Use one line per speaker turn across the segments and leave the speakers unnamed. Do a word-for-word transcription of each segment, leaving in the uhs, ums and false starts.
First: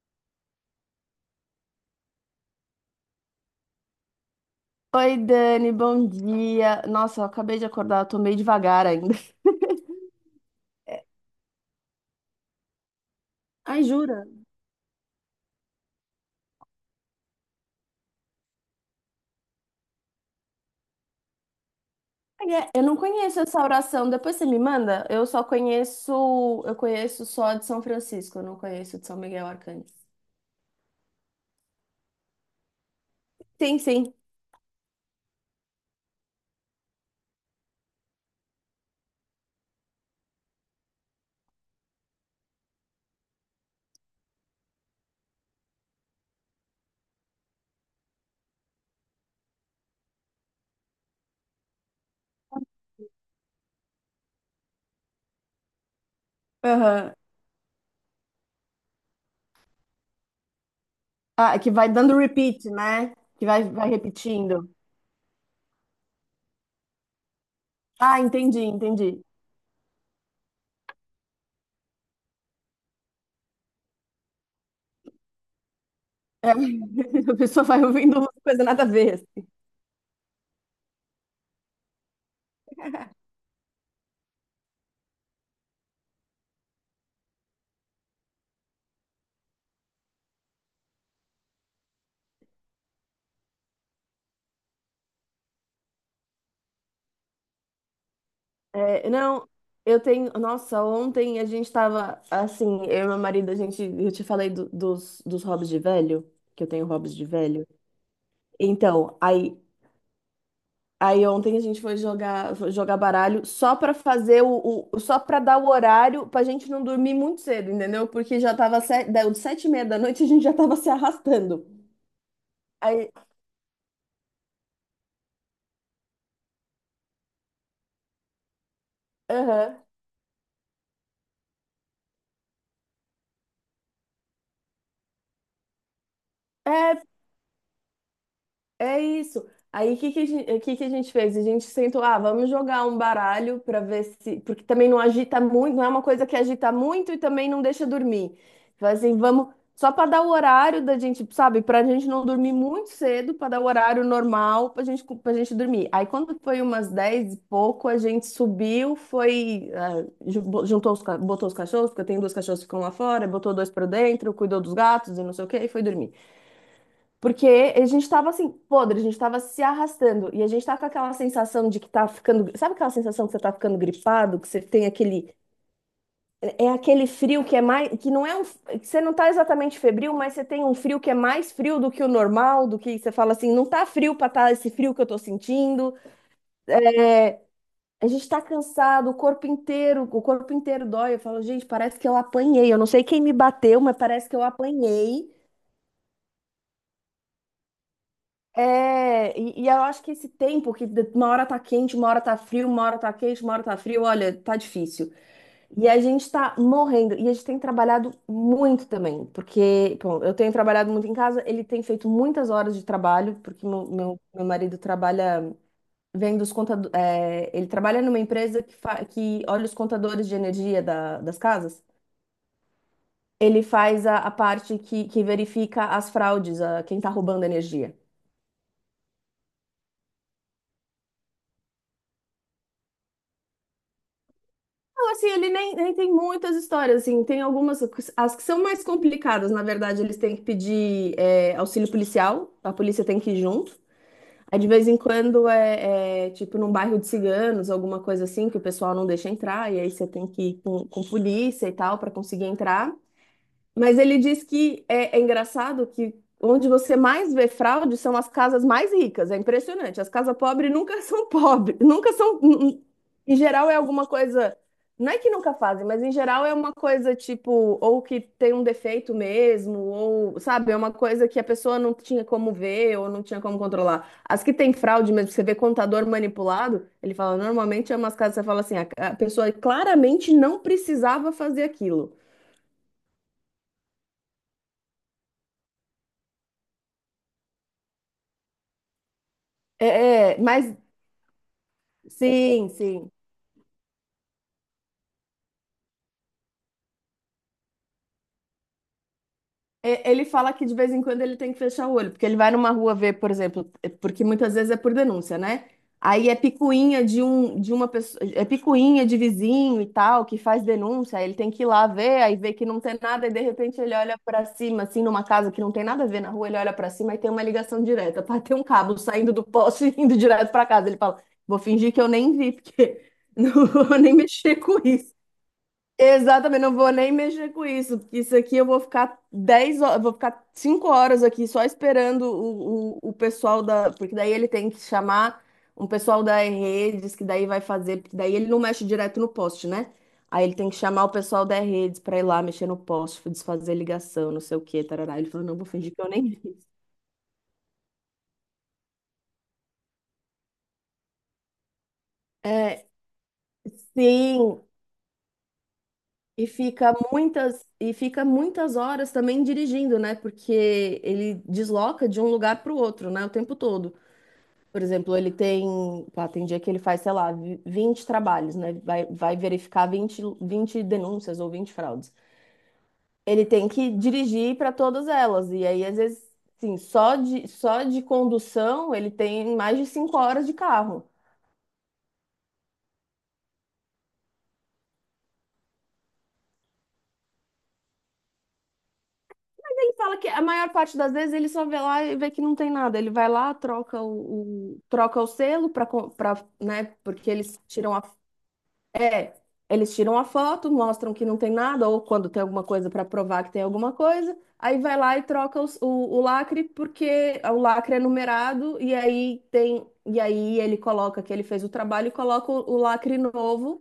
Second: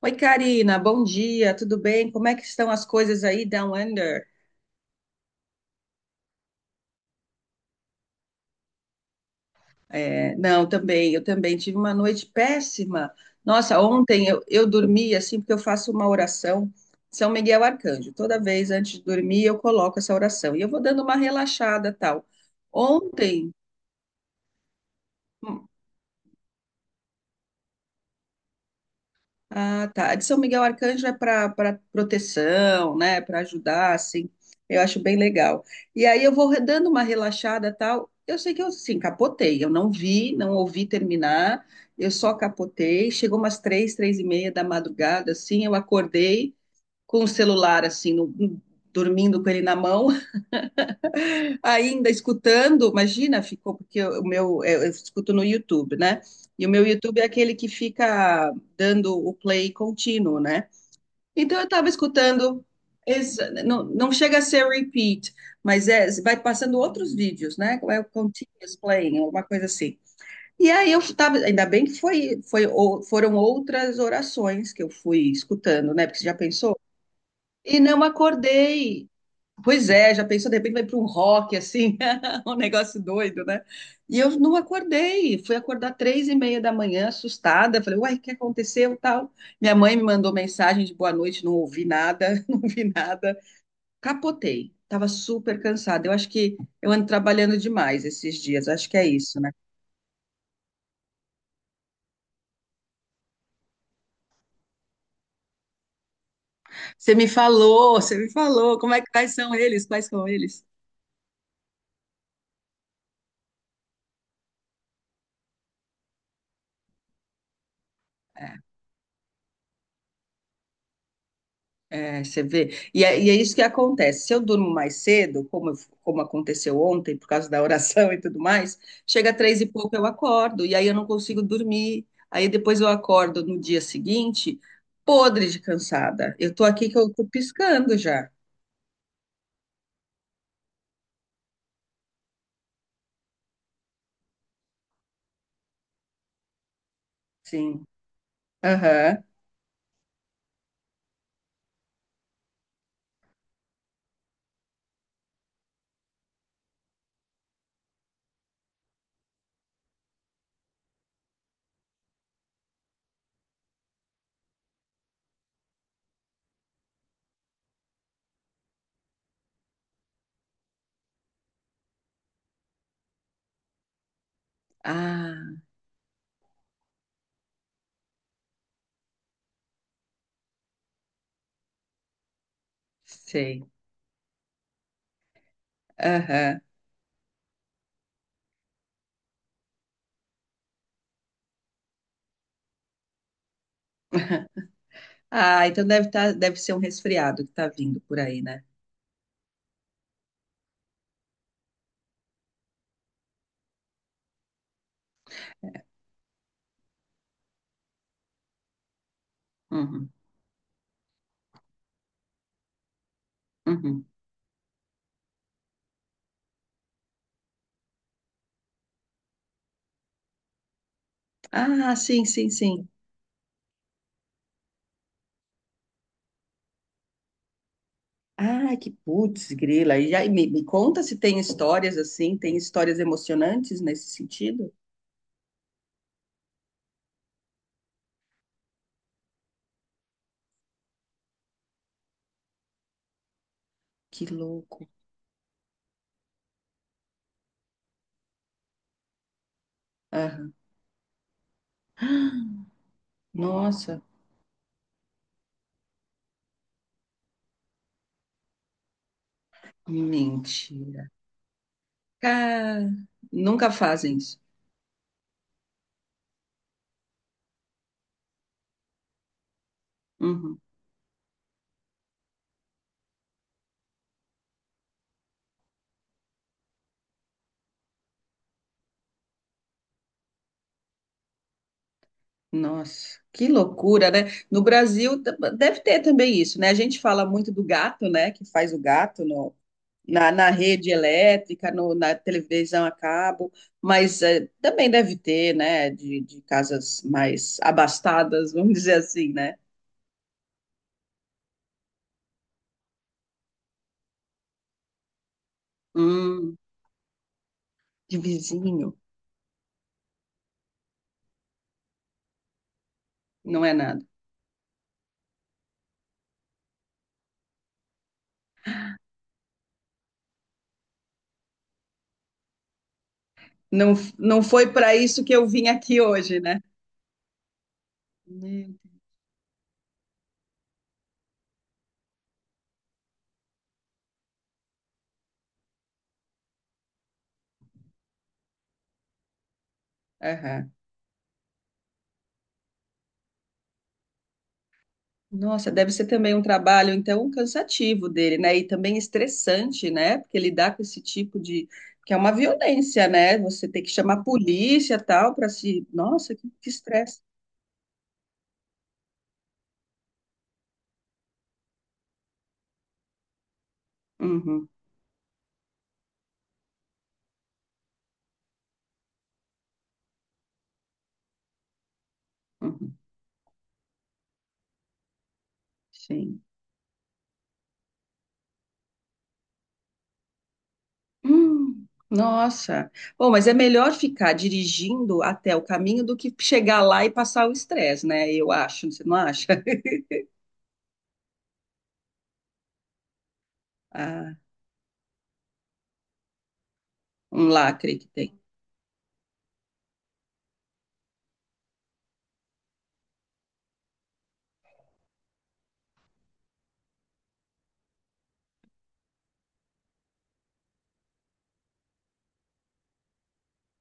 Oi, Karina, bom dia, tudo bem? Como é que estão as coisas aí, Down Under?
Oi, Dani, bom dia. Nossa, eu acabei de acordar, eu tô meio devagar ainda.
É, não, também, eu também tive uma noite péssima. Nossa,
Ai, jura?
ontem eu, eu dormi assim, porque eu faço uma oração, São Miguel Arcanjo. Toda vez antes de dormir eu coloco essa oração e eu vou dando uma relaxada tal.
Ai, é, eu não conheço
Ontem,
essa oração, depois você me manda? Eu só conheço, eu conheço só a de São Francisco, eu não conheço a de São Miguel Arcanjo.
ah, tá. A de São Miguel Arcanjo é para para proteção, né? Para
Sim,
ajudar,
sim.
assim. Eu acho bem legal. E aí eu vou re- dando uma relaxada, tal. Eu sei que eu assim capotei. Eu não vi, não ouvi terminar. Eu só capotei. Chegou umas três, três e meia da madrugada, assim. Eu acordei com o celular, assim, no- hum, dormindo com ele na mão, ainda escutando. Imagina, ficou porque o meu eu, eu escuto no YouTube, né? E o meu
Aham.
YouTube é aquele que fica dando o play contínuo, né? Então
Ah,
eu
que
estava
vai dando
escutando,
repeat, né? Que
exa-
vai,
não,
vai
não chega a ser
repetindo.
repeat, mas é, vai passando outros vídeos, né? É o
Ah, entendi,
continuous playing,
entendi.
alguma coisa assim. E aí eu estava, ainda bem que foi, foi, ou- foram outras orações que eu fui escutando, né? Porque você já
É,
pensou?
a pessoa
E
vai
não
ouvindo uma coisa nada a
acordei.
ver.
Pois é, já pensou, de repente vai para um rock, assim, um negócio doido, né? E eu não acordei, fui acordar três e meia da manhã, assustada, falei, uai, o que aconteceu, tal? Minha mãe me mandou mensagem de boa noite, não ouvi nada, não vi nada. Capotei, estava super cansada, eu acho que eu ando trabalhando demais esses dias, acho que é
É,
isso,
não,
né?
eu tenho. Nossa, ontem a gente tava assim, eu e meu marido, a gente. Eu te falei do- dos, dos hobbies de velho, que eu tenho
Você
hobbies de
me
velho.
falou, você me falou, como é que,
Então,
quais são
aí,
eles, quais são eles?
aí ontem a gente foi jogar, foi jogar baralho só pra fazer o, o- Só pra dar o horário pra gente não dormir muito cedo, entendeu? Porque já
É.
tava sete, deu sete e meia da noite, a gente já tava se arrastando.
É, você vê. E
Aí,
é, e é isso que acontece. Se eu durmo mais cedo, como, eu- como aconteceu ontem, por causa da oração e tudo mais, chega três e
aham.
pouco eu acordo, e aí eu não consigo dormir. Aí depois eu acordo no dia seguinte, podre de cansada. Eu tô aqui que
É,
eu tô piscando já.
É isso. Aí o que que a gente, o que que a gente fez? A gente sentou, ah, vamos jogar um baralho para ver se. Porque também não agita muito, não é uma coisa que agita muito e também não
Sim.
deixa dormir. Então, assim,
Aham.
vamos. Só para dar o horário da gente, sabe? Para a gente não dormir muito cedo, para dar o horário normal para gente, para gente dormir. Aí quando foi umas dez e pouco, a gente subiu, foi, ah, ju- juntou os, ca- botou os cachorros, porque eu tenho dois cachorros que ficam lá fora, botou dois para dentro, cuidou dos gatos e não sei o quê, e foi dormir. Porque a gente tava assim, podre, a gente tava se arrastando. E a gente tá com aquela sensação de que tá ficando. Sabe aquela sensação que você tá ficando gripado? Que você tem aquele.
Ah,
É aquele frio que é mais. Que não é um. Que você não tá exatamente febril, mas você tem um frio que é mais frio do que o normal, do que você fala assim, não
sei.
tá frio pra tá esse frio que eu tô sentindo.
Aham.
A gente tá cansado, o corpo inteiro, o corpo inteiro dói. Eu falo, gente, parece que eu apanhei. Eu não sei quem me bateu, mas parece que eu apanhei.
Ah, então deve tá, deve ser um resfriado que tá vindo por aí, né?
É, e, e eu acho que esse tempo que de- uma hora tá quente, uma hora tá frio, uma hora tá quente, uma hora tá frio, olha, tá difícil. E a gente tá morrendo. E a gente tem trabalhado muito também, porque,
Uhum.
bom, eu tenho trabalhado muito em casa, ele tem feito muitas horas de trabalho, porque meu,
Uhum.
meu, meu marido trabalha vendo os contadores. Ele trabalha numa empresa que, fa- que olha os contadores de energia da- das casas.
Ah, sim, sim, sim.
Ele faz a, a parte que, que verifica as fraudes, a, quem tá roubando energia.
Ah, que putz, grila. E aí, me, me conta se tem histórias assim, tem histórias emocionantes nesse sentido?
Não, assim, ele nem, nem tem muitas histórias, assim, tem algumas, as que são mais complicadas, na verdade, eles têm que pedir é, auxílio policial, a polícia tem que ir junto.
Que
Aí, de vez
louco.
em quando, é, é, tipo num bairro de ciganos, alguma coisa assim, que o pessoal não deixa entrar, e aí você tem que
Aham.
ir com, com polícia e tal, para conseguir entrar. Mas
Nossa,
ele diz que é, é engraçado que onde você mais vê fraude são as casas mais ricas. É impressionante. As casas pobres nunca
mentira.
são pobres, nunca são.
Cara,
Em
nunca
geral é alguma
fazem isso.
coisa. Não é que nunca fazem, mas em geral é uma coisa tipo, ou que tem um defeito mesmo, ou,
Uhum.
sabe, é uma coisa que a pessoa não tinha como ver ou não tinha como controlar. As que tem fraude mesmo, você vê contador manipulado, ele fala, normalmente é umas casas, que você fala assim, a a pessoa claramente não precisava fazer aquilo.
Nossa, que loucura, né? No Brasil t- deve ter também isso, né? A gente fala muito do gato, né? Que faz o gato na,
É, é,
na
mas.
rede elétrica, no, na
Sim,
televisão a
sim.
cabo, mas eh, também deve ter, né, de, de casas mais abastadas, vamos dizer assim, né?
E- Ele fala que de vez em quando ele tem que fechar o olho, porque ele vai numa rua ver, por exemplo, é porque muitas vezes é por denúncia, né? Aí é
Hum,
picuinha de um, de uma
de
pessoa, é
vizinho,
picuinha de vizinho e tal, que faz denúncia, aí ele tem que ir lá ver, aí vê que não tem nada, e de
não é
repente ele
nada.
olha pra cima, assim, numa casa que não tem nada a ver na rua, ele olha pra cima e tem uma ligação direta, pá, tem um cabo saindo do poste e indo direto pra casa. Ele fala, vou fingir que eu nem vi, porque não
Não,
vou nem
não
mexer
foi
com
para
isso.
isso que eu vim aqui hoje, né?
Exatamente, não vou nem mexer com isso, porque isso
Meu
aqui eu vou
Deus.
ficar dez horas, vou ficar cinco horas aqui só esperando o, o, o pessoal da. Porque daí ele tem que chamar um pessoal da redes, que daí vai fazer, porque daí ele não mexe direto no poste, né? Aí ele tem
Aham.
que chamar o pessoal da redes pra ir lá mexer no poste, desfazer ligação, não sei o quê, tarará. Ele falou, não, vou
Nossa, deve
fingir que
ser
eu nem
também um
vi.
trabalho, então, cansativo dele, né? E também estressante, né? Porque lidar com esse tipo de. Que é uma
É,
violência, né? Você tem que chamar a
sim,
polícia tal para se. Nossa,
e
que, que
fica
estresse.
muitas e fica muitas horas também dirigindo, né? Porque ele desloca de um lugar para o outro, né? O tempo todo.
Uhum.
Por exemplo, ele tem, pá, tem dia que ele faz, sei lá, vi- vinte trabalhos, né? Vai, vai verificar vinte vinte denúncias ou vinte fraudes.
Uhum,
Ele tem que dirigir para todas elas. E aí, às vezes,
sim.
sim, só de, só de condução ele tem mais de cinco horas de carro.
Hum, nossa. Bom, mas é melhor ficar dirigindo até o caminho do que chegar lá e passar o estresse, né? Eu acho, você não acha?
Ele fala que a maior parte das vezes ele só vê lá e vê que não tem nada. Ele vai lá, troca
Ah,
o, o- troca o selo para, né? Porque
um
eles tiram
lacre
a.
que tem.
É, eles tiram a foto, mostram que não tem nada, ou quando tem alguma coisa para provar que tem alguma coisa, aí vai lá e troca os- o, o lacre, porque o lacre é numerado, e aí tem, e aí ele coloca que ele fez o trabalho e coloca o, o lacre novo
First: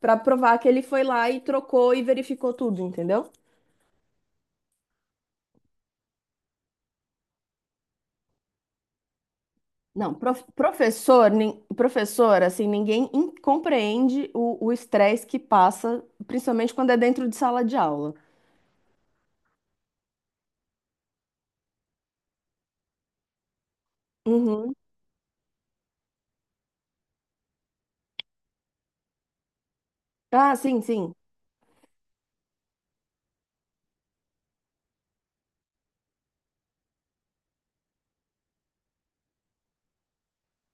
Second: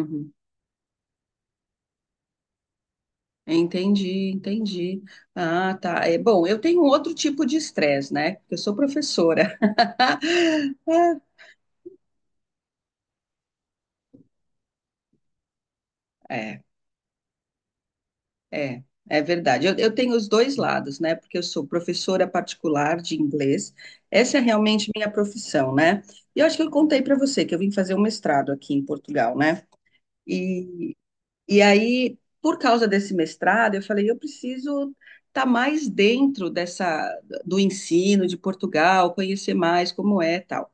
para provar que ele foi lá e trocou e verificou tudo, entendeu?
Entendi, entendi. Ah, tá. É bom, eu tenho outro tipo de estresse, né? Porque eu sou professora.
Não, prof-
Ah.
professor, nin- professor, assim, ninguém in- compreende o o estresse que passa,
É.
principalmente quando é dentro de sala de aula.
É, é verdade. Eu, eu tenho os dois lados, né? Porque eu sou professora particular de inglês. Essa é
Uhum.
realmente minha profissão, né? E eu acho que eu contei para você que eu vim fazer um mestrado aqui em Portugal, né?
Ah, sim,
E,
sim.
e aí, por causa desse mestrado, eu falei, eu preciso estar mais dentro dessa do ensino de Portugal, conhecer mais como é, e tal.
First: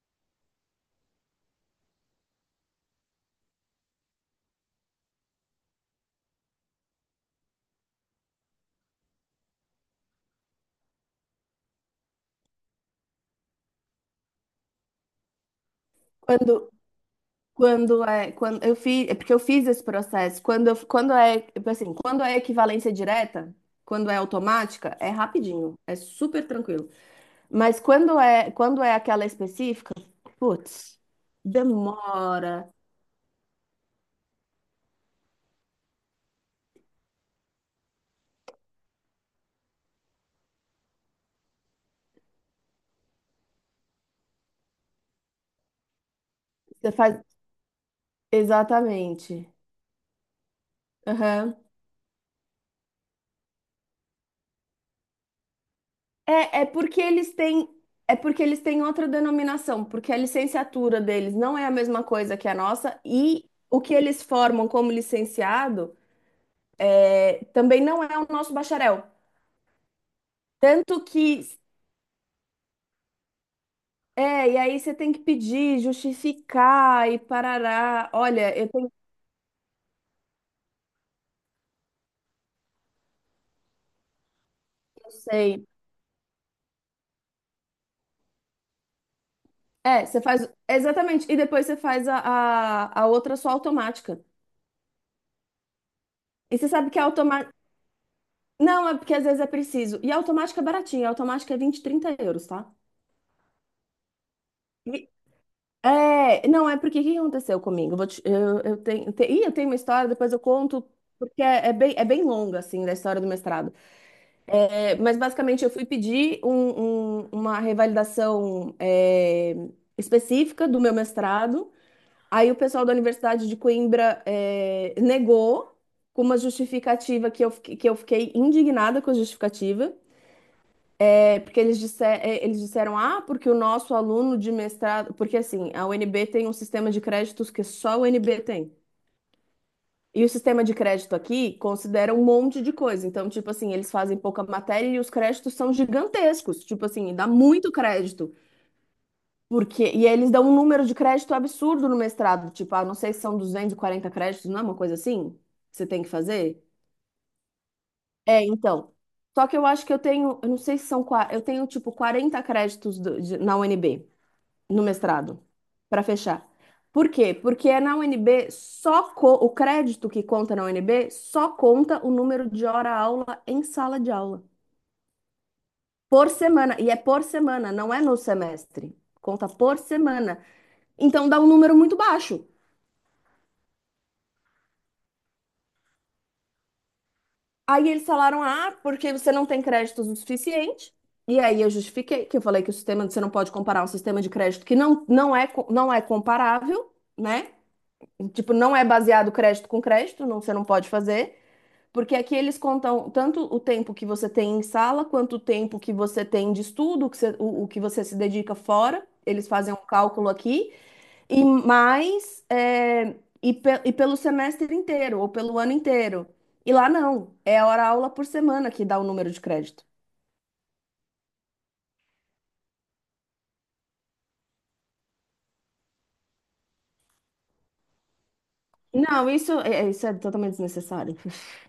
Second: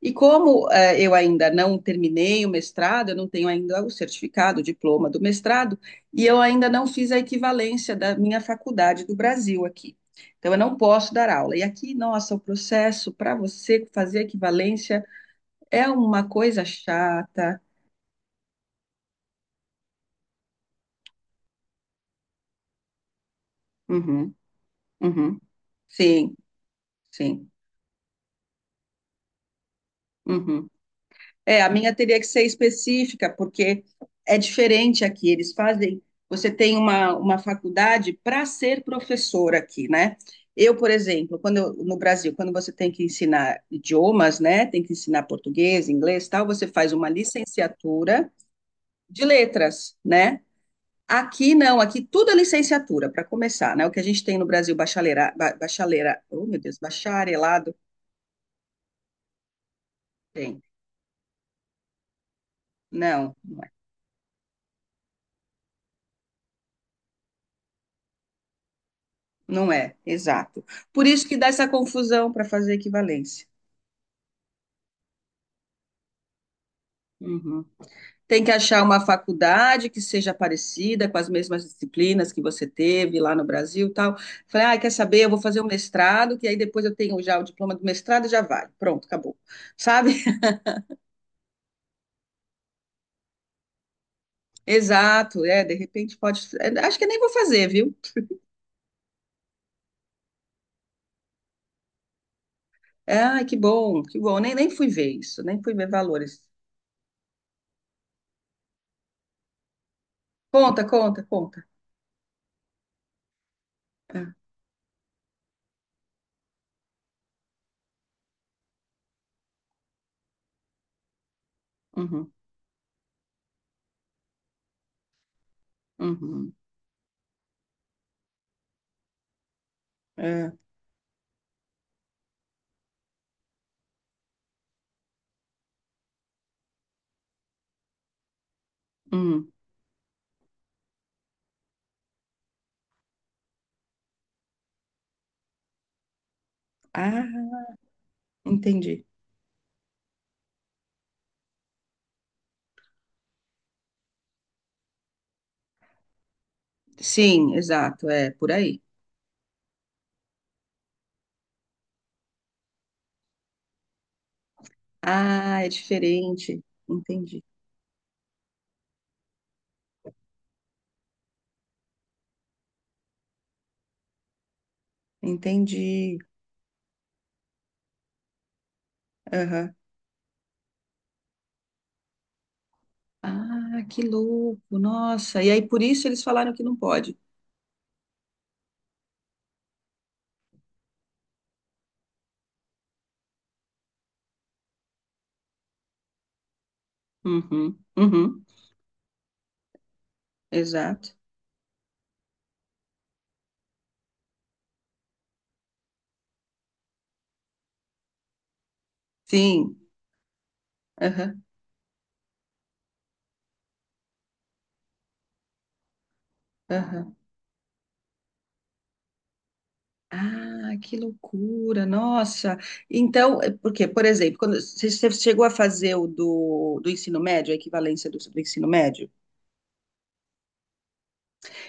E como eh, eu ainda não terminei o mestrado, eu não tenho ainda o certificado, o diploma do mestrado, e eu ainda não fiz a equivalência da minha faculdade do Brasil aqui. Então, eu não posso dar aula. E aqui, nossa, o processo para você fazer a equivalência é uma coisa
Quando,
chata.
Quando é, quando eu fiz, é porque eu fiz esse processo. Quando, eu- quando é, assim, quando é equivalência direta, quando é
Uhum,
automática, é
uhum.
rapidinho, é
Sim,
super tranquilo.
sim.
Mas quando é, quando é aquela específica,
Uhum.
putz,
É, a minha teria que ser
demora.
específica, porque é diferente aqui. Eles fazem. Você tem uma, uma faculdade para ser professor aqui, né? Eu, por exemplo, quando eu- no Brasil, quando você tem que ensinar idiomas, né? Tem que ensinar português, inglês, tal, você
Você
faz uma
faz
licenciatura de
exatamente.
letras, né? Aqui
Aham.
não, aqui tudo é licenciatura, para começar, né? O que a gente tem no Brasil, bachaleira, ba- bachaleira, oh meu
É, é
Deus,
porque eles têm,
bacharelado,
é porque eles têm outra denominação, porque a
tem.
licenciatura deles não é a mesma coisa que a nossa
Não.
e o que eles formam como licenciado é também não é o nosso bacharel.
Não é, exato.
Tanto
Por isso
que,
que dá essa confusão para fazer equivalência.
é, e aí você tem que pedir, justificar e
Uhum.
parará.
Tem que
Olha, eu
achar
tenho,
uma faculdade que seja parecida com as mesmas disciplinas que você teve lá no Brasil, e tal. Falei, ah, quer
eu
saber? Eu vou fazer um
sei.
mestrado, que aí depois eu tenho já o diploma do mestrado e já vai. Pronto, acabou.
É,
Sabe?
você faz, exatamente, e depois você faz a, a, a outra só automática.
Exato, é, de repente pode.
E você
É,
sabe
acho
que a
que nem vou
automática,
fazer, viu?
não, é porque às vezes é preciso. E a automática é baratinha, a automática é vinte, trinta euros, tá?
Ah, que bom, que bom. Nem, nem fui ver
E-
isso, nem fui ver valores.
É, não, é porque o que aconteceu comigo? Eu, vou te- eu, eu tenho, te- ih, eu tenho uma história, depois eu conto,
Conta, conta,
porque
conta.
é, é bem, é bem longa, assim, da história do mestrado.
É,
É, mas basicamente eu fui pedir um- um- uma revalidação é, específica do meu mestrado.
uhum,
Aí o pessoal da Universidade de Coimbra é, negou com uma
uhum,
justificativa que eu, fiquei- que eu fiquei indignada com a justificativa.
é,
É, porque eles, disse- é, eles disseram, ah, porque o nosso aluno de mestrado. Porque assim, a U N B tem um sistema de créditos que só a U N B tem.
hum.
E o sistema de crédito aqui considera um monte de coisa. Então, tipo assim, eles fazem pouca matéria e os créditos são gigantescos. Tipo assim, dá
Ah,
muito crédito.
entendi.
Porque... E eles dão um número de crédito absurdo no mestrado. Tipo, ah, não sei se são duzentos e quarenta créditos, não é uma coisa assim? Que você tem que fazer?
Sim, exato, é
É,
por aí.
então. Só que eu acho que eu tenho, eu não sei se são, qua- eu tenho tipo quarenta créditos do- de- na U N B no mestrado,
Ah, é
para fechar.
diferente.
Por quê?
Entendi,
Porque é na U N B só co- o crédito que conta na U N B só conta o número de hora-aula em sala de aula
entendi.
por semana e é por semana, não é no semestre. Conta
Aham.
por semana. Então dá um número muito baixo.
Ah, que louco, nossa. E aí por isso eles falaram que não pode.
Aí eles falaram: "Ah, porque você não tem créditos o suficiente". E aí eu justifiquei que eu falei que o sistema você não pode comparar um sistema de crédito que não, não é co- não é comparável, né?
Uhum, uhum,
Tipo, não é baseado crédito com crédito, não, você não pode
exato.
fazer. Porque aqui eles contam tanto o tempo que você tem em sala, quanto o tempo que você tem de estudo, o que você, o- o que você se dedica fora. Eles fazem
Sim,
um cálculo aqui,
aham,
e mais, é, e, pe- e pelo semestre inteiro, ou pelo ano inteiro. E lá
aham.
não, é hora aula por semana que dá o número de crédito.
Ah, que loucura, nossa. Então, é porque, por exemplo, quando você você chegou a fazer o do, do ensino médio, a equivalência do, do ensino médio?
Não, isso é, isso é totalmente desnecessário.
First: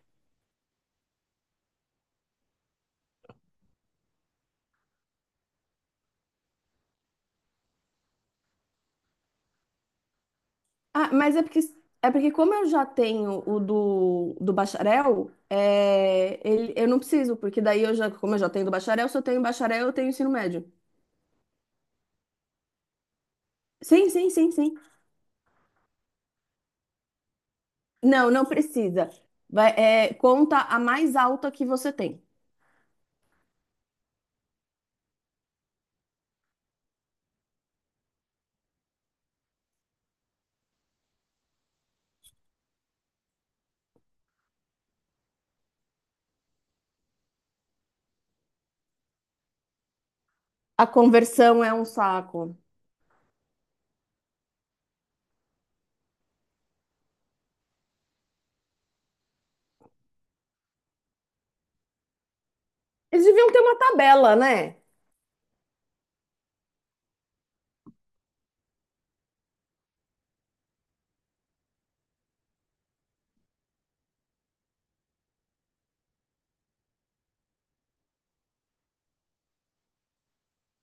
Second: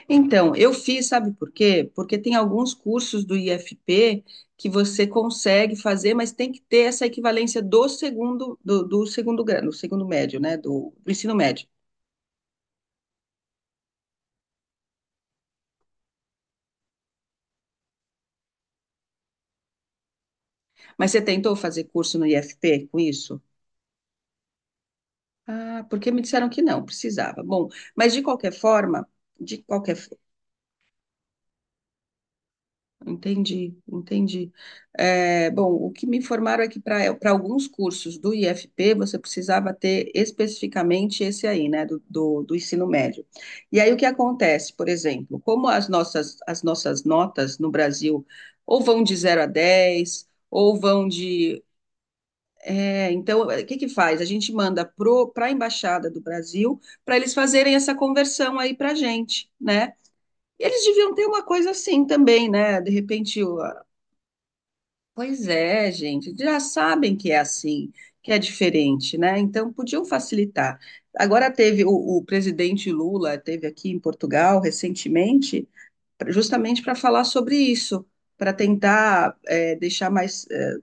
Então, eu fiz, sabe por quê? Porque tem alguns cursos do I F P que você consegue fazer, mas tem que ter essa equivalência do segundo, do, do segundo grau, do segundo médio, né? Do,
Ah,
do ensino
mas é porque,
médio.
é porque como eu já tenho o do, do bacharel, é, ele, eu não preciso, porque daí eu já, como eu já tenho do bacharel, se eu tenho bacharel, eu tenho ensino médio.
Mas você tentou fazer curso no I F P com isso?
Sim, sim, sim, sim.
Ah, porque me disseram que não, precisava. Bom, mas de
Não, não
qualquer forma,
precisa.
de
Vai,
qualquer.
é, conta a mais alta que você tem.
Entendi, entendi. É, bom, o que me informaram é que para para alguns cursos do I F P você precisava ter especificamente esse aí, né, do, do, do ensino médio. E aí o que acontece, por exemplo, como as nossas, as nossas notas no Brasil ou vão de zero a dez ou
A
vão de.
conversão é um saco.
É, então, o que que faz? A gente manda para a Embaixada do Brasil para eles fazerem essa conversão aí para a gente, né? E eles deviam ter uma coisa assim também, né? De
Eles
repente,
deviam
o-
ter uma tabela, né?
Pois é, gente, já sabem que é assim, que é diferente, né? Então podiam facilitar. Agora teve o, o presidente Lula teve aqui em Portugal recentemente, pra- justamente para falar sobre isso, para tentar eh, deixar mais eh,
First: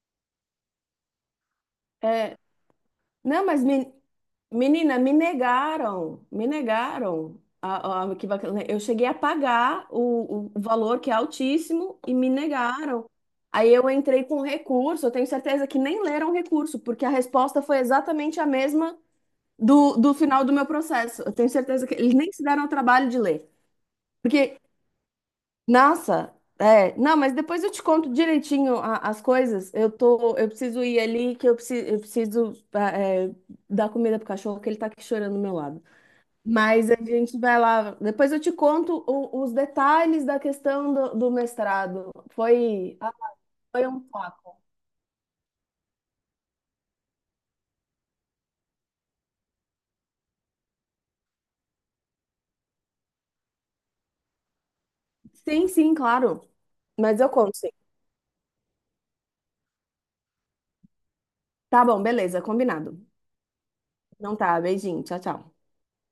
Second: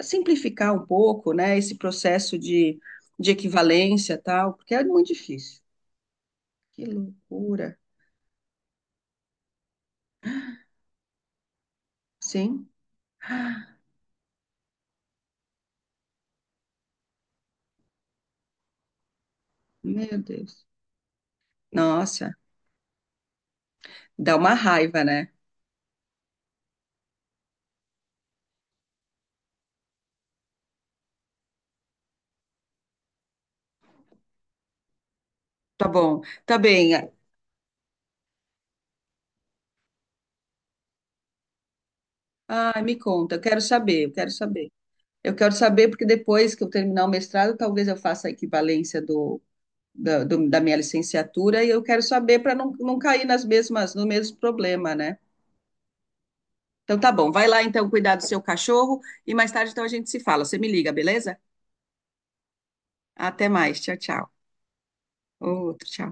simplificar um pouco, né? Esse
É,
processo de, de
não, mas me-
equivalência e tal, porque é
menina,
muito
me
difícil.
negaram, me
Que
negaram.
loucura,
a- a- que vac- Eu cheguei a pagar o, o valor que é altíssimo e me
sim?
negaram. Aí eu entrei com recurso, eu tenho certeza que nem leram o recurso, porque a resposta foi exatamente a mesma do, do
Meu
final do
Deus.
meu processo. Eu tenho certeza que eles nem
Nossa,
se deram o trabalho de ler.
dá uma
Porque
raiva, né?
nossa, é, não, mas depois eu te conto direitinho a- as coisas. Eu tô, eu preciso ir ali, que eu preciso, eu preciso ah, é, dar comida pro cachorro, que ele tá aqui chorando do meu lado.
Tá bom, tá
Mas
bem.
a gente vai lá. Depois eu te conto o- os detalhes da questão do, do mestrado.
Ah, me
Foi, ah,
conta, eu quero
foi um
saber, eu quero
papo.
saber. Eu quero saber porque depois que eu terminar o mestrado, talvez eu faça a equivalência do, da, do- da minha licenciatura e eu quero saber para não, não cair nas mesmas, no mesmo problema, né?
Sim, sim, claro.
Então tá
Mas eu
bom, vai
conto,
lá
sim.
então cuidar do seu cachorro e mais tarde então a gente se fala. Você me liga, beleza?
Tá bom, beleza, combinado.
Até mais, tchau, tchau.
Não tá, beijinho, tchau, tchau.
Outro, tchau.